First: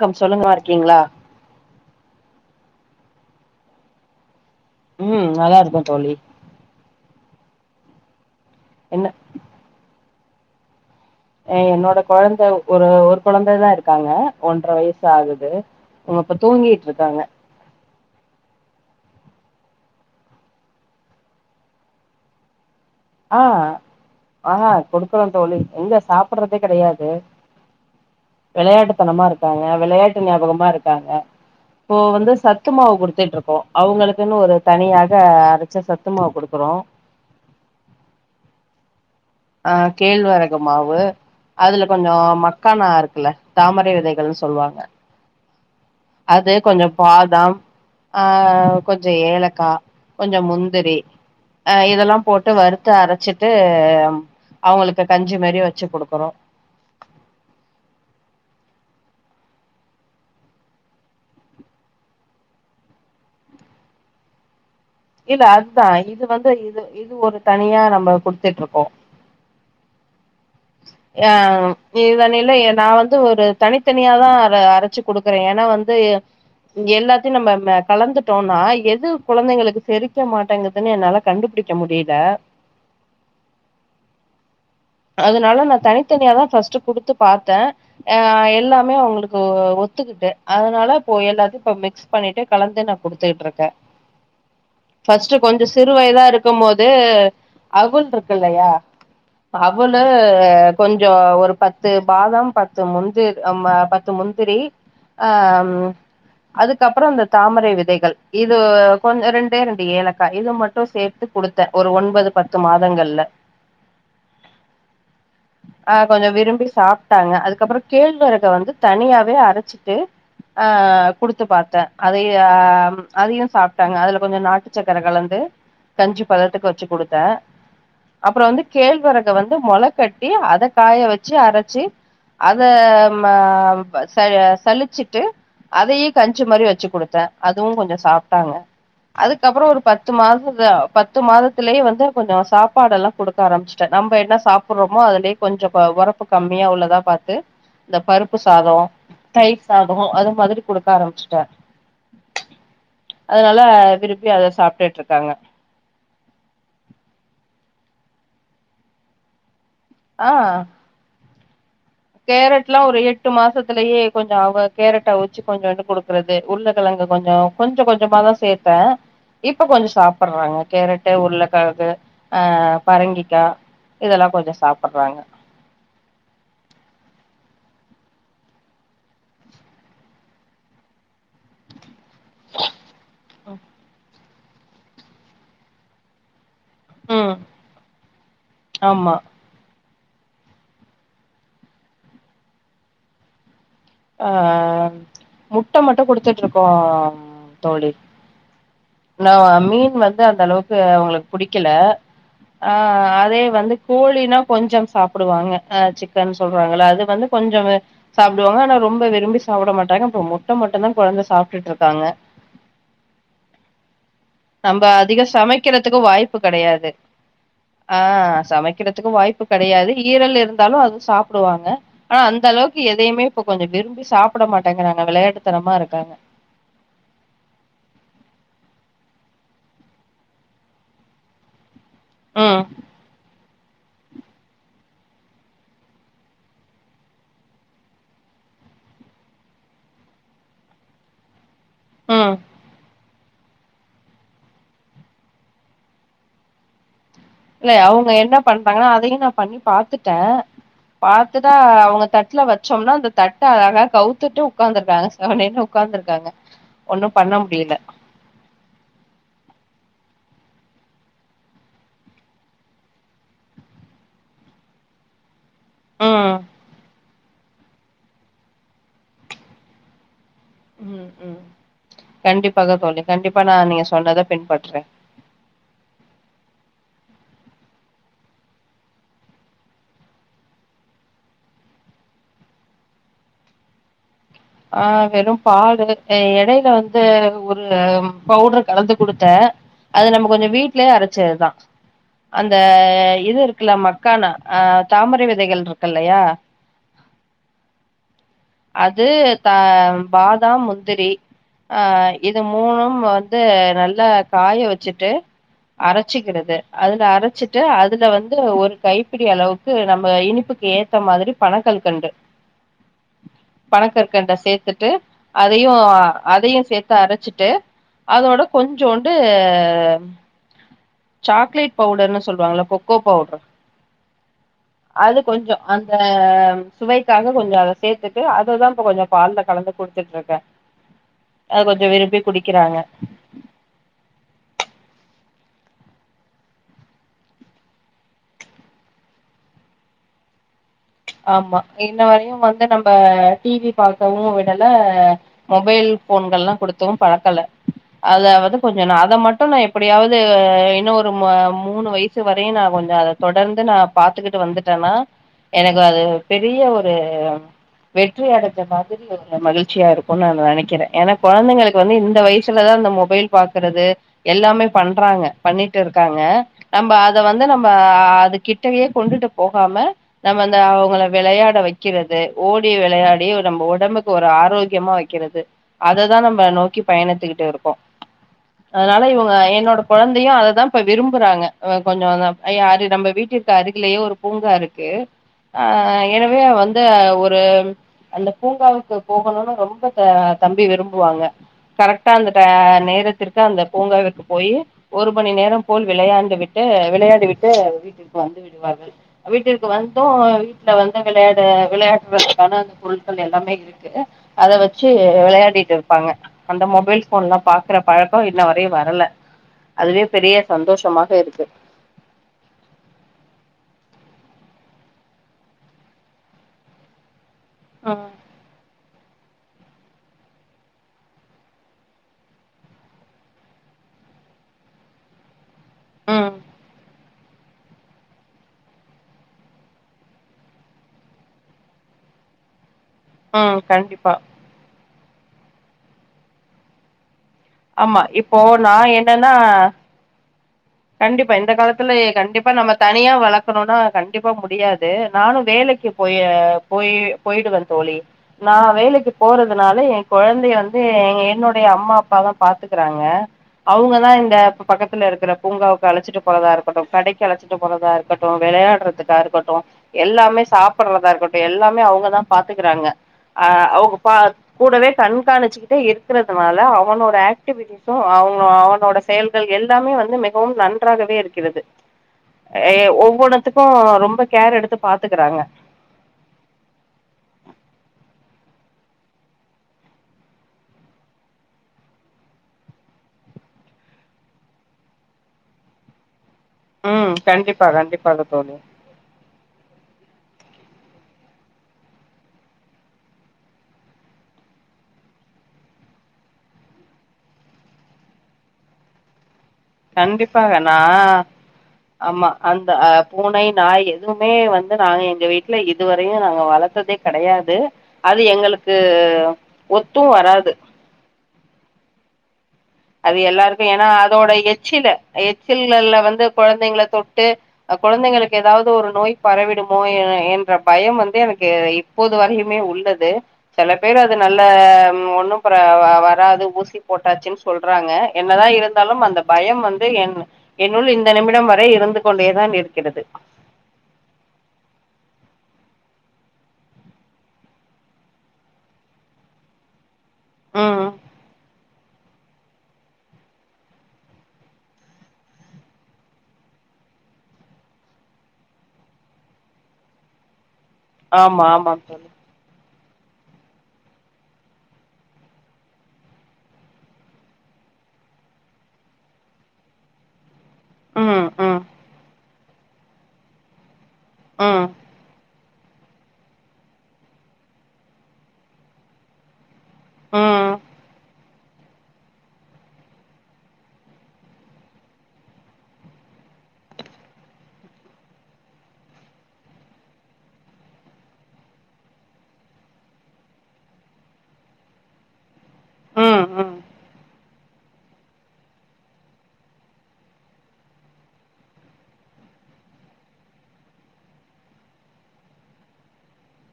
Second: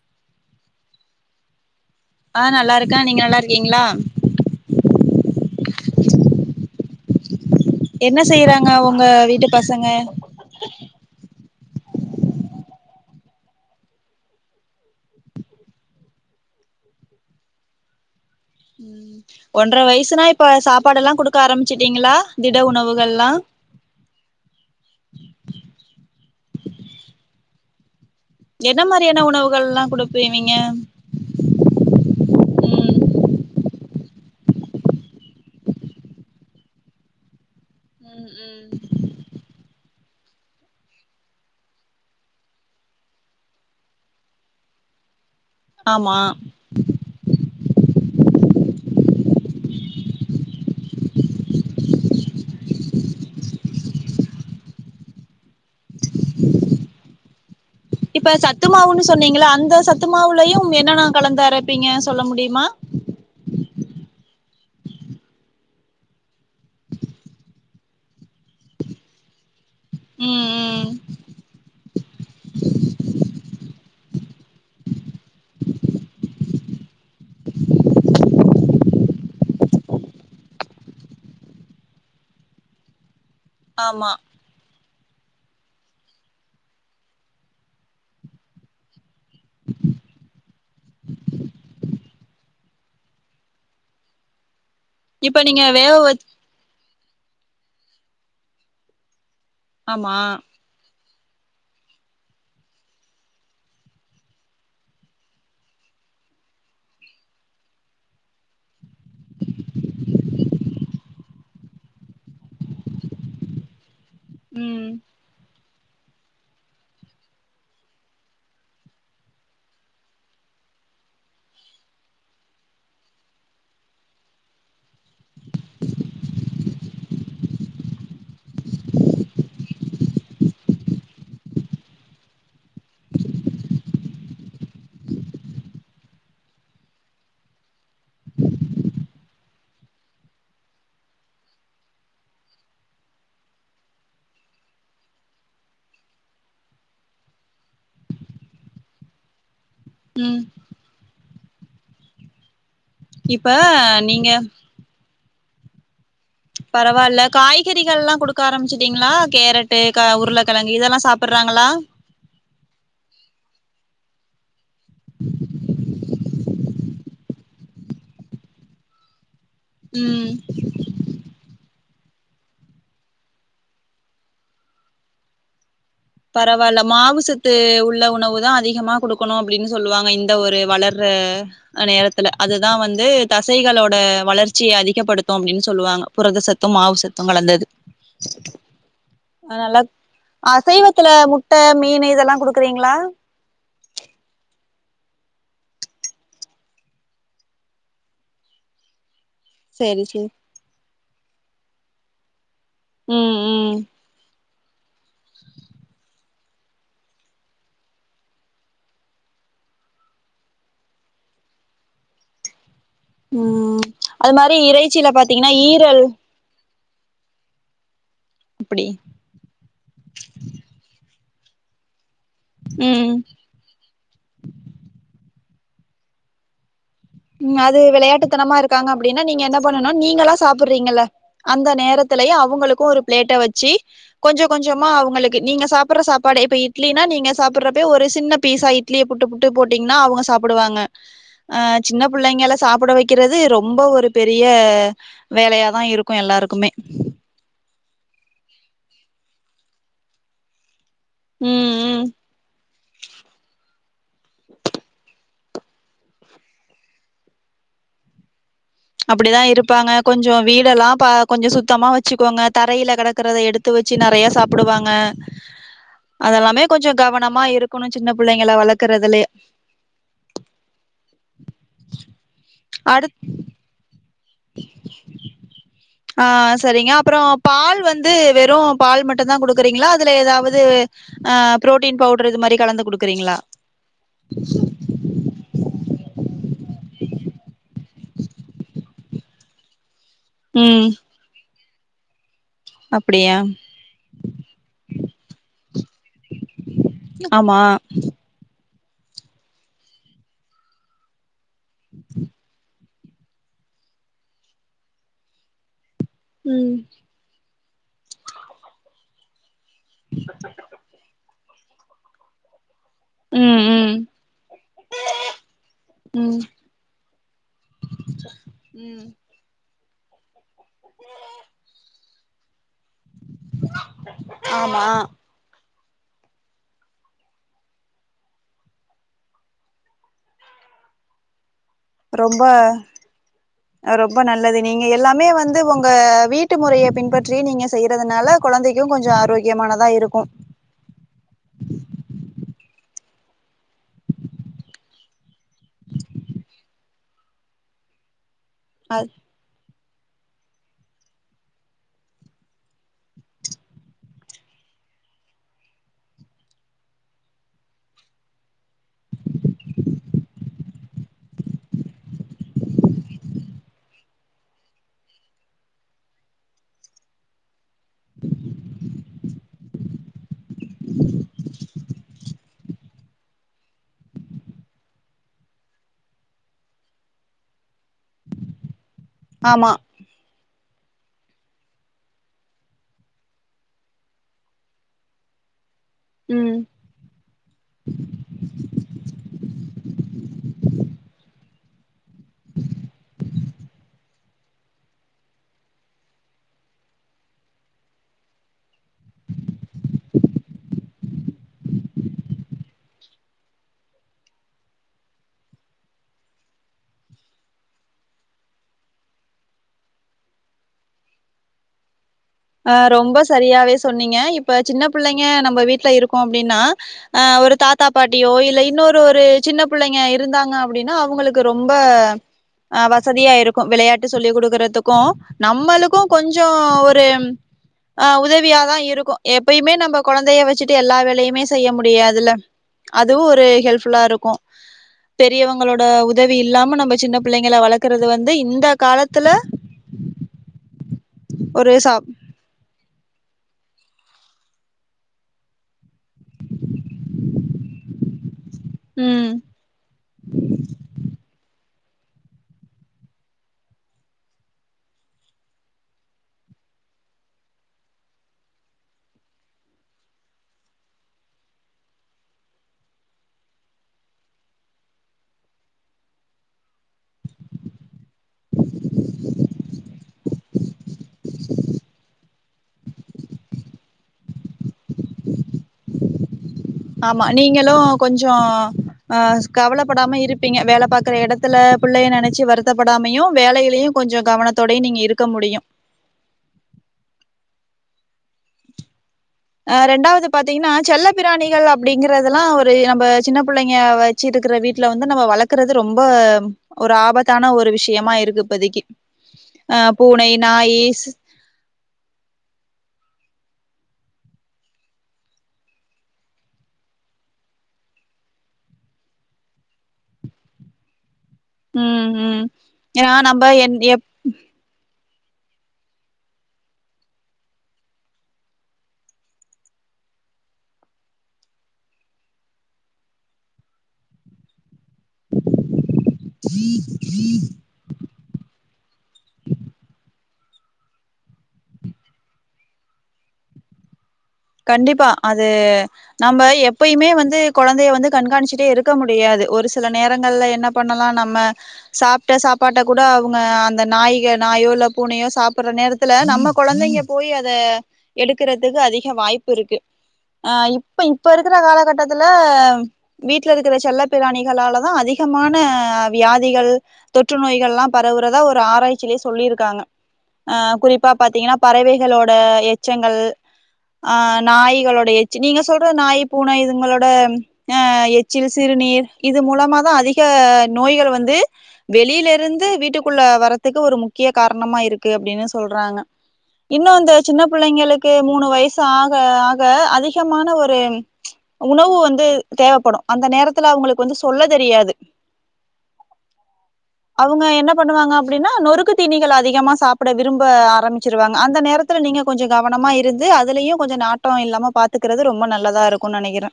க்கம் சொல்லுங்க நல்லாயிருக்கீங்ளா ஆ நல்லா இருக்கே நீங்க நல்லா இருக்கீங்ளா ம் நல்லா இருக்கே தோழி என்ன செய்றாங்க உங்க என்ன வீட்டு பசங்க என்னோட கொழந்த ஒரு ஒரு கொழந்ததா இருக்காங்க ஒன்றரை வயசு ஆகுது அவுங்க இப்ப தூங்கிட் இருக்காங்க ஒன்றர வயசுனா இப்ப சாப்பாடுல்லா கெடுக்க ஆரம்பிச்சுட்டீங்ளா திட உணவுகள்ல்லா ஆ குடுக்குறோ தோழி எங்க சாப்பறதே கெடையாது என்ன மாரியான வெளையாட்டுத்தனமா இருக்காங்க உணவுகள்லா வெளையாட்டு குடுப்பீவிங்க ஞாபகமா இருக்காங்க இப்போ வந்து சத்து ம் மாவு குடுத்துட்டு இருக்கோ அவுங்களுக்குன்னு ஒரு தனியாக அரைச்ச சத்து மாவு குடுக்குறோ ம் ம் ஆ கேழ்வரகு மாவு அதுல கொஞ்சோ மக்கானா இருக்குல்ல தாமரை விதைகள்னு சொல்வாங்க ஆமா அது கொஞ்சோ பாதம் ஆ கொஞ்சோ ஏலக்கா கொஞ்சோ முந்திரி அ இதெல்லா போட்டு வறுத்து அரச்சிட்டு அவுங்களுக்கு கஞ்சி மேரி வச்சு குடுக்குறோ இப்ப சத்து மாவுன்னு சொன்னீங்கள அந்த சத்து மாவுலையும் என்னென்ன கலந்து அரப்பீங்க சொல்ல முடியுமா இல்ல அதுதா இது வந்து இது இது ஒரு தனியா நம்ம குடுத்துட்டு இருக்கோ ம் ம் ஆ இது தான இல்ல நா வந்து ஒரு தனித்தனியாதா அத அரச்சி குடுக்குறே ஏனா வந்து ம் எல்லாத்தையு நம்ம கலந்துட்டோம்னா எது குழந்தைங்களுக்கு செரிக்க மாட்டேங்குதுன்னு என்னால கண்டுபுடி க்க முடியில ஆமா அதனால நா தனித்தனியா தா ஃபர்ஸ்ட் குடுத்து பாத்த ஆ எல்லாமே அவுங்களுக்கு ஒத்துக்கிட்டு அதனால இப்போ எல்லாத்தையு இப்ப மிக்ஸ் பண்ணிட்டு கலந்து நா குடுத்துட்டு இருக்க [inaudible] ஃபர்ஸ்ட்டு நீங்க கொஞ்சோ வேக சிறு வயதா வச் இருக்கு போது அவுல் இருக்கில்லையா அவுலு ஆமா கொஞ்சோ ஒரு பத்து பாதம் பத்து முந்தி பத்து முந்திரி ஆ ம் அதுக்கப்றோ இந்த தாமரை விதைகள் இது கொஞ்சோ ரெண்டே ரெண்டு ஏலக்கா இத மட்டு சேத்து குடுத்த ஒரு ஒன்பது பத்து மாதங்கள்ல ம் ஆ கொஞ்சோ விரும்பி சாப்ட்டாங்க அதுக்கப்றோ கேழ்வரக வந்து தனியாவே அரச்சிட்டு ஆ குடுத்து பாத்த அதையு அ அதையு சாப்ட்டாங்க அதுல கொஞ்சோ நாட்டு சக்கர கலந்து கஞ்சி பதத்துக்கு வச்சு குடுத்த அப்றோ வந்து கேழ்வரக வந்து மொள கட்டி அத காய வச்சு அரச்சி அத ம ச சழிச்சிட்டு அதயி கஞ்சி மாறி வச்சு குடுத்த அதுவு கொஞ்சோ சாப்டாங்க அதுக்கப்றோ ஒரு பத்து மாத பத்து மாதத்திலேயே வந்து கொஞ்சோ சாப்பாடு எல்லா குடுத் ஆரம்பிச்சுட்ட நம்ம என்ன சாப்புறோமோ அதுலயே கொஞ்சோ ஒரப்பு கம்மியா உள்ளதா பாத்து இந்த பருப்பு சாதோ தயிர் சாதோ அது ம் மாதிரி குடுக்க ஆரம்பிச்சுட்டே இப்ப அதனால விரும்பி நீங்க அத சாப்டுட்டு இருக்காங்க பரவால்ல காய்கறிகள் எல்லா குடுக்க ஆரம்பிச்சிட்டீங்ளா கேரட்டு உருளைக்கிழங்கு இதெல்லா சாப் ப்புர்றாங்ளா கேரட்ல்லா ஒரு எட்டு மாசத்துலயே கொஞ்சொ அவ கேரட்டா அவுச்சு கொச்சோண்டு கொடுக்குறத் இது உருளகிழங்கு கொஞ்சொ கொஞ்சொ கொஞ்சமா தா சேர்த்தே இப்ப கொஞ்சொ ம் சாப்பற்றாங்க கேரட்டு உருளக்கிழகு ஆஹ் பரங்கிக்கா இதெல்லா கொஞ்சொ சாப்பட்றாங்க பரவாயில்ல மாவுசத்து உள்ள உணவு தா அதிகமா குடுக்கணூ அப்டின்னு சொல்லுவாங்க இந்த ஒரு வளர்ற நேரத்துல அதுதா வந்து தசைகளோட வளர்ச்சியை அதிகப்படுத்தூ அப்டின்னு சொல்லுவாங்க புரதசத்தூ மாவுசத்தூ ம் கலந்தது ஆமா அதனால அசைவத் த்துல முட்ட மீனூ இதெல்லா குடுக்கறீங்ளா ஆம் முட்ட மட்டூ குடுத்துட்டு இருக்கோ தோழி நா மீன் சேரி வந்து சேரி அந்த அளவுக்கு அவங்களுக்கு புடிக்கல ஆ ம் அதே வந்து ம் கோழினா கொஞ்சொ சாப்புடுவாங்க ஆ சிக்கன் சொல்றாங்கில்ல அது வந்து கொஞ்சொ வே சாப்பிடுவாங்க ஆனாப் ரொம்ப விரும்பி சாப்ட மாட்டாங்க அப்பறோ முட்ட மட்டூ தா கெழந்த சாப்டுட்டு இருக்காங்க ம் அது மாறி இறைச்சியில பாத்தீங்கன்னா ஈரல் உப்பு கெடையாது ஆ அப்டி சமைக்கிறதுக்கு வாய்ப்பு கெடையாது ஈரல் இருந்தாலூ அதூ சாப்புடுவாங்க ஆனா அந்த அளவுக்கு ம் எதையுமே கொஞ்ச விரும்பி சாப்பிட மாட்டேங்கிறாங்க விளையாட்டுத்தனமா இருக்காங்க ம் அது விளையாட்டுத்தனமா இருக்காங்க அப்டின்னா நீங்க என்ன பண்ணனோ நீங்களா சாப்புறீங்கல்ல அந்த நேரத் திலயூ ம் அவங்களுக்கூ ஒரு பிளேட்ட வெச்சி கொஞ்சொ கொஞ்சமா அவங்களுக்கு நீங்க சாப்புற சாப்பாடு இப்ப இட்லினா நீங்க சாப்புறப்பே ஒரு சின்ன பீஸா இட்லியே புட்டு புட்டு போட்டீங்கன்னா அவங்க சாப்டுவாங்க அ சின்ன ம் புள்ளைங்கள சாப்புட வைக் க்கிறது ரொம்ப ஒரு பெரிய வேலையாதா இருக்கூ எல்லாருக்குமே இல்ல அவங்க என்ன பண்றாங்கன்னா அதையும் நா பண்ணி பாத்துட்டே பாத்துதா ம் அவங்க ம் தட்டுல வச்சோம்னா அந்த தட்டு அழகா கௌத் த்துட்டு உட்காந்துர்றாங்க செவனேனு உட்காந்துருக்காங்க ஒன்னூ பண்ண முடியல அப்டிதா இருப்பாங்க கொஞ்சொ வீடெல்லா பாத் கொஞ்சொ சுத்தமா வச்சுக்கோங்க தரையில கெடக்குறத எடுத் த்து வெச்சு நெறைய சாப்புடுவாங்க ம் அதெல்லாமே கொஞ்சொ கவனமா இருக்கணூ சின்ன புள்ளைங்க வளக்குறதுலயே ம் ம் கண்டிப்பாக தோழி அடுத் கண்டிப்பா நா நீங்க சொன்னத பின்பற்றே ஆ செரிங்க அப்புறோ பால் வந்து வெறும் பால் மட்டுந்தா கொடுக்குறீங்களா அதுல ஏதாவது அ புரோட்டீன் பவுடர் இது மாறி கலந்து குடுக்கறீங்களா ஆ வெறு பாலு இடையில வந்து ஒரு பவுடரு கலந்து கொடுத்தே அது நம்ம கொஞ்சொ ம் வீட்லயே அரச்சதுதா அந்த அப்டியா இது இருக்குல்ல மக்கான அ தாமரை விதைகள் இருக்கு இல்லையா ஆமா அது த பாதா முத்திரி அ இது மூணு வந்து நல்லா காய வச்சுட்டு அரைச்சிக்கிறது ம் அதுல அரைச்சிட்டு அதுல வந்து ஒரு கைப்பிடி அளவு க்கு நம்ம இனிப்புக்கு ஏத்த மாதிரி பணங்கற் கண்டு ம் ம் பணங்கற் சேத்துட்டு அதையும் ம் அதையும் சேத்து அரைச்சிட்டு அதோட ம். கொஞ்சோன்டு இது சாக்லேட் பவுடர்ன்னு சொல்லுவாங்கள்ல கொக்கோ பவுடர் ஆமா அது கொஞ்சொ அந்த சுவைக்காக கொஞ்சொ அத சேர்த்துட்டு அததா இப்ப கொஞ்சொ பால்ல கலந்து குடுத்துட்டுருக்கே அது கொஞ்சொ விரும்பி ரொம்ப குடிக்கிறாங்க ரொம்ப நல்லது நீங்க எல்லாமே வந்து உங்க வீட்டு முறய பின்பற்றி நீங்க செய்றதுனால கொழந்தைக்கு கொஞ்சோ ஆரோக்கியமானதா இருக்கும் ஆமா இன்ன வரையு வந்து நம்ப டி வி பாக்கவு விடல மொபைல் ஃபோன்கள்ல்லா குடுத்தும் பழக்கல அத வந்து கொஞ்சோ நா அ அத மட் டும் நா எப்டியாவது இன்னு ஒரு மூணு வயசு வரையு நா கொஞ்சோ அத தொடர்ந்து நா பாத்துக்கிட்டு வந்துட்டன்னா எனக்கு அது பெரிய ஒரு வெற்றி அடஞ்ச மாதிரி ஒரு மகிழ்ச்சியா இருக்கும்னு நா நினைக்கிற ஏன்னா கொழந்தைகளுக்கு வந்து இந்த வயசுலதா அந்த மொ பைல் பாக்குறது எல்லாமே பண்றாங்க பண்ணிட்டு இருக்காங்க நம்ப அத வந்து நம்ம அது கிட்டயே கொண்டுட்டு போகாம நம்ம அந்த அவங்கள விளையாட வெக் கிறது ஓடி விளையாடி நம்ம ஒடம்புக்கு ஒரு ஆரோக்கியமா வெக்கிறது அததா நம்ம நோக்கி பயணத்துக்கிட்டு இருக்கோ அதனால இவங்க ஆமா என்னோட குழந்தையு அதைதா இப்ப விரும்புறாங்க அ கொஞ்சோ அந்த யாரு அது நம்ம வீட்டிற்கு அருகிலயே ஒரு பூங்கா இருக்கு ஆ எனவே ம் வந்து ஒரு அந்த பூங்காவுக்கு போகணும்னு ரொம்ப அ தம்பி விரும்புவாங்க கரெக்டா அந்த டே நேரத்திற்க் கு அந்த பூங்காவிற்கு போயி ஒரு மணி நேரம் போல் விளையாண்டு விட்டு விளையாடி விட்டு வீட் டிற்கு வந்து விடுவார்கள் வீட்டிற்கு வந் தும் வீட்ல வந்து விளையாட விளையாடுவதக்கான அந்த பொருட்கள் எல்லாமே இருக் கு அத வச்சு விளையாடிட்டு இருப்பாங்க அந்த மொபைல் ஃபோன் எல்லா பாக்குற பழக்கோ இன்ன வரையு வரல அதுவே பெரிய சந்தோஷமாக இருக்கு அ ரொம்ப சரியாவே சொன்னீங்க இப்ப சின்ன புள்ளைங்க நம்ம வீட்ல இருக்கோ அப்டின்னா அ ஒரு தாத்தா ம் பாட் டியோ இல்ல இன்னொரு ஒரு சின்ன புள்ளைங்க இருந்தாங்க அப்டின்னா அவங்களுக்கு ரொம்ப அ வசதியா இருக்கும் விளையாட்டு சொல்லி் குடுக்கறதுக்கும் நம்மளுக்கு ம் கொஞ்சோ ஒரு அ உதவியாதா இருக்கும் எப்பயுமே நம்ம கொழந்தைய வச்சுட்டு எல்லா வேலையுமே செய்ய முடியாது இல்ல அதுவு ஒரு ம் ஹெல்ப்ஃபுல்லா கண்டிப்பா இருக்கும் பெரியவங்களோட உதவி இல்லாம நம்ப சின்ன பிள்ளைங்கள ஆமா வளக்குறது வந்து இப்போ இந்த நா காலத்துல என்னன்னா கண்டிப்பா இந்த ஒரு காலத்துல சா கண்டிப்பா நம்ம தனியா வளக்கணுன்னா கண்டிப்பா முடியாது நானு வேலைக்கு போய போயி போயிடுவ தோழி நா வேலைக்கு ம் போறது னால என் கொழந்தைய வந்து எங்க என்னுடைய அம்மா அப்பாதா பாத்துக்கறாங்க அவுங்க தா இந்த பக்கத்துல இருக்கிற பூங்காக்கு அழைச்சிட்டு போறதா இருக்கட்டும் கடைக்கு அழைச்சிட்டு போறதா இருக்கட்டும் விளையாட்றதுக்கா இருக்கட்டும் எல்லாமே சாப்பிட்றதா இருக்கட்டும் எல்லாமே அவுங்கதா பாத்துக்கறாங்க அ அவுங்க பா கூடவே கண்காணிச்சுக்கிட்டே இருக்கறதுனால அவனோட ஆக் டிவிட்டிஸ்சும் அவுங்க அவனோட செயல்கள் எல்லாமே வந்து மிகவும் நன்றாகவே இருக்கிறது ஏ ஒவ்வொன்னத்துக்கும் ரொம்ப கேர் எடுத்து பாத்துக்கறாங்க ஆமா நீங்களும் கொஞ்சோ அ கவலைப்படாம இருப்பீங்க வேலை பாக்குற எடத்துல பிள்ளைய நினைச்சி வருத்தப்படாமையு வேலையிலையு கொஞ்சோ கவனத்தோடயு நீங்க இருக்க முடியு ம் கண்டிப்பா கண்டிப்பாக தோழி அ ரெண்டாவது பாத்தீங்கன்னா செல்ல பிராணிகள் அப்படிங்கறதெல்லா ஒரு நம்ம சின்ன புள்ளைங்க வச் ச்சிட்ருக்குற வீட்ல வந்து நம்ம வளக்கறது ரொம்ப உம் ஒர் ஆபத்தான ஒரு விஷ்யமா இருக்கு இப்பதிக்கி அ பூனை கண்டிப்பாக நா நாயிஸ் ஆமா அந்த அ பூனை நாய் எதுமே வந்து நாங்க எங்க வீட்ல இதுவரையு நாங்க வளத்ததே கடையாது அது எங்களுக்கு ஒத்து வராது ம் ம் ஏன்னா அது நம்ம எல்லாருக்கு என் ஏன்னா எப் அதோட எச்சில எச்சில்லல்ல வந்து கொழந்தைங்கள தொட்டு அ கொழந்தைங்களுக்கு ஏதாவ்து ஒரு நோய் பரவிடுமோ என என்ற பயம் வந்து எனக்கு இப் போது வரையுமே உள்ளது செல பேர் அது நல்லம் ஒன்னு ப்ர வ வராது ஊசி போட்டாச்சுன்ஸ் சொல்றாங்க என்னதா இருந்தாலும் அந்த பயம் வந்து என்னு என்னுள் இந்த நிமிடம் வரை இருந்து கொண்டேதான் இர்க்கிறது கண்டிப்பா அது நம்ப எப்பயுமே வந்து கொழந்தைய வந்து கண்காணிச்சுட்டே இருக்க முடியாது ஒருஸ் சில நேரங்கள்ல என்ன ம் பண்ணலா நம்ம சாப்ட சாப்பாட்ட கூட அவுங்க அந்த நாய்க நாயோ இல்ல பூனையோ சாப்பிர்ற நேரத் த்துல நம்ம கொழந்தைங்க போய் அது எடுக்கறதுக்கு அதிஹ வாய்ப் இருக்கு ஆ இப் இப்ப இப்ப ஆமா இருக்குற ஆமாம் தோழி காலகட்டத்துல அம் வீட்ல இருக்குற செல்லப் பிராணிகளாலதா அதிஹமான வ்யாதிகள் தொற்று நோய்கள்லா பரவுறதா ஒரு ஆராய்ச்சிலே சொல்லிருக்காங்க அ குறிப்பா ம் பாத்தீங்கன்னா ம் பறவைஹளோட எச்சங்கள் ஆ ம் நாய்களோடையே சி நீங்க சொல்ற நாய் பூனை இதுங்களோடம் ஆ எச்சில் சிறுநீர் இது மூலம மாதா அதிக ம் நோய்கள் வந்து வெளில இருந்து வீட்டுக்குள்ள வரத்துக்கு ஒரு முக்கிய காரணமா இருக்கு அப்டின்னு சொல்றாங்க இன்னு அந்த சின்ன பிள்ளைங்களுக்கே மூணு வயசு ஆக ஆக அதிஹமான ஒரும் உணவு வந்து தேவப்படு அந்த நேரத்துல அவ்ங்களுக் வந்து சொல்ல தெரியாது ம் ம் அவுங்க என்ன பண்ணுவாங்க அப்டின்னா நொறுக்கு தீணிகள் அதிகமா சாப்புட விரும்ப ஆரம்பிச்சிருவாங் அந்த நேரு த்துல நீங்க கொஞ்சு கவனமா இருந்து அது அதுலயு கொஞ்சு நாட்டோ இல்லாம பாத்துக்கறது ரொம்ப நல்லதா இருக்கு நனைக்கிறே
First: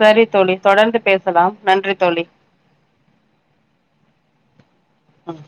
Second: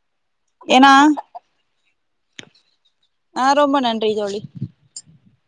சரி தோழி ஏன்னா தொடர்ந்து பேசலாம் நன்றி தோழி ஆ ரொம்ப நன்றி தோழி அம்